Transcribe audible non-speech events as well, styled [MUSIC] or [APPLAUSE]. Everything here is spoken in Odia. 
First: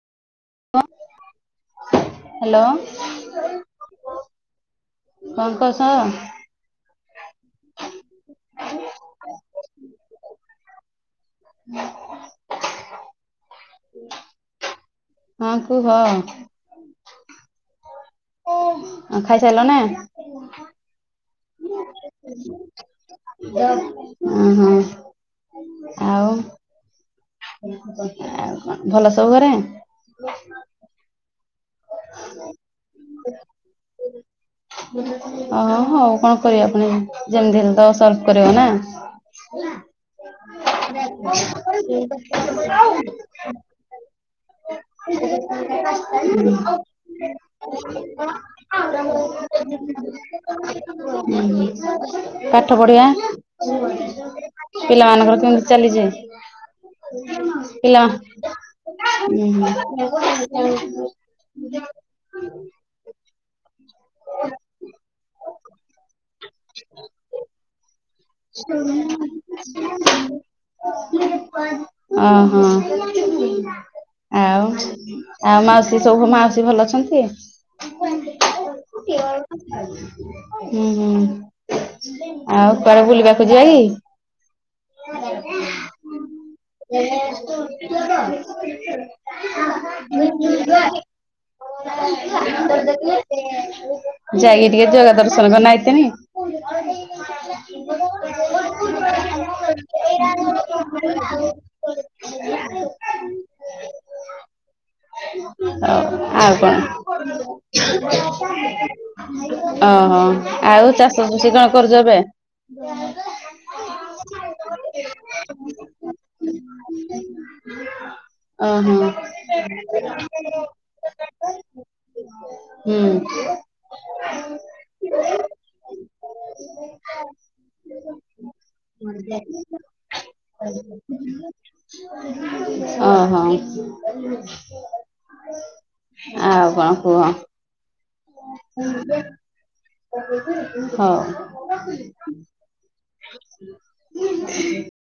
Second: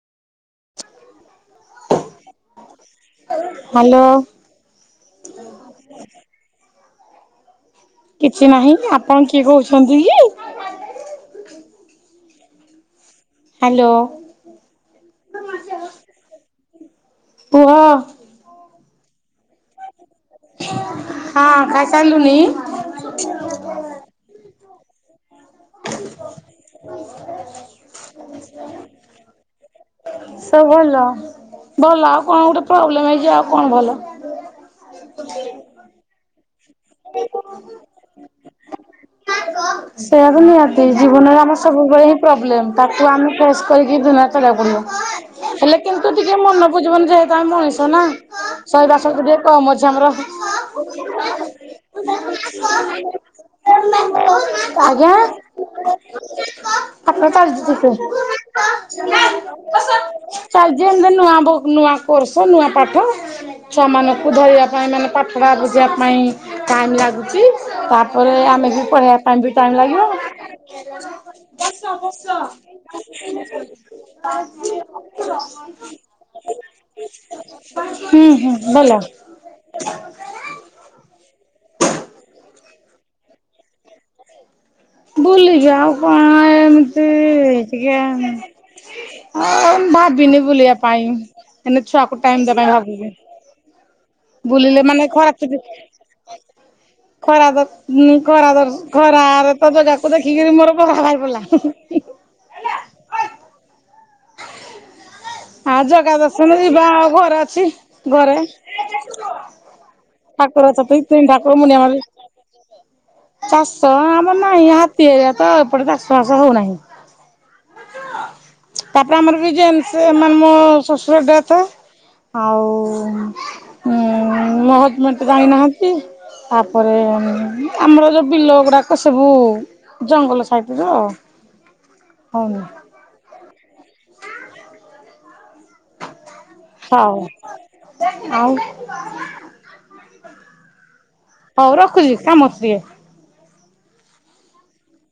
ହ୍ୟାଲୋ। ହ୍ୟାଲୋ। କଣ କରସ। କିଛି ନାହିଁ ଆପଣ କିଏ କହୁଛନ୍ତି କି? ହୁଁ। ହ୍ୟାଲୋ। ହଁ କୁହ? କୁହ। ଖାଇସାଇଲ ନେ। ହଁ ଖାଇ ସାଇଲୁନି। ଓହୋ ଆଉ। ହ ଆଉ କଣ ଭଲ ସବୁ ଘରେ? ସବୁ ଭଲ ଭଲ ଆଉ କଣ ଗୋଟେ ପ୍ରୋବ୍ଲେମ ହେଇଛି ଆଉ କଣ ଭଲ। ଓୋ ହଉ କଣ କରିବା ପୁଣି ଯେମିତି ହେଲେ ତ ସର୍ଭ କରିବ ନା। ସେଇଆ ତ ନିହାତି ଜୀବନରେ ଆମର ସବୁବେଳେ ହିଁ ପ୍ରୋବ୍ଲେମ ତାକୁ ଆମେ ଫେସ କରିକି ଦି ଉଁ। ମନ ବୁଝିବନି ଯେହେତୁ ଆମେ ମଣିଷ ପାଠ ନା। ଶହିବା ଶକ୍ତି ଟିକେ ପଢିଆ। କମ ଅଛି ଆମର। ପିଲା ମାନଙ୍କର କେମିତି ଆଜ୍ଞା। ଚାଲିଛି ପାଠ ଚାଲିଛି ଟିକେ। ପିଲା ଉଁ ହୁଁ ଚାଲିଛି ଏମତି ନୂଆ ବୁକ୍ ନୂଆ କୋର୍ସ ନୂଆ ପାଠ। ଛୁଆ ମାନଙ୍କୁ ଧରିବା ପାଇଁ ମାନେ ପାଠଟା ବୁଝିବା ପାଇଁ ଟାଇମ୍ ଲାଗୁଚି। ତାପରେ ଆମେବି ପଢେଇବା ପାଇଁବି ଟାଇମ୍ ଲାଗିବ। ଅଁହଁ। ଆଉ ଆଉ ମାଉସୀ ସବୁ ମାଉସୀ ଭଲ ଅଛନ୍ତି? ଉଁ ହୁଁ ଆଉ କୁଆଡ଼େ ବୁଲିବାକୁ ଯିବାକି? ବୁଲିଯିବା ଆଉ କଣ ଏମିତି ଟିକେ ହଁ ଭାବିନି ବୁଲିବା ପାଇଁ ଏଇନା ଛୁଆକୁ ଟାଇମ୍ ଦେବାପାଇଁ ଭାବିବି। ଯାଇକି ଟିକେ ଜଗା ଦର୍ଶନ ଛୁଟି କରନାତିନି? ଖରା ଦ, ଖରା ଦ, ଖରାରେ ତ ଜାଗାକୁ ଦେଖିକିରି ମୋର ବଘା ଭାରିପଡ଼ିଲା। [INAUDIBLE] ହା ଜଗା ଆଉ ଦର୍ଶନ କଣ। ଯିବା ଆଉ ଘରେ ଅଛି ଘରେ ଓହୋ ଠାକୁର ଆଉ ଚପେଇ ତିନି ଚାଷ ଠାକୁର ପୁଷି କଣ ମୁଣ୍ଡିଆ କରୁଚ ମାରିଲି। ଏବେ? [UNINTELLIGIBLE] ଚାଷ ଆମର ନାହିଁ ହାତୀ ହରିଆତ ଏପଟେ ଚାଷ ବାଷ ହଉନାହିଁ। [INAUDIBLE] ଓହୋ। ତାପରେ ଆମରବି ଯେନ୍୍ସ ସେମାନେ ମୋ ଶଶୁର ଡେଥ୍ ଆଉ ହୁଁ ମୋ ହଜ଼ବେଣ୍ତ ଯାଇନାହାନ୍ତି ତାପରେ ଆମର ଯଉ ବିଲ ଗୁଡ଼ାକ ସବୁ [INAUDIBLE] ଜଙ୍ଗଲ ସାଇଟର ହଉନି। ଓହୋ ଆଉ କଣ ହଉ କୁହ? ଆଉ ହୋଉ। ହଉ ରଖୁଚି କାମ ଅଛି ଟିକେ। ହୁଁ ହୁଁ।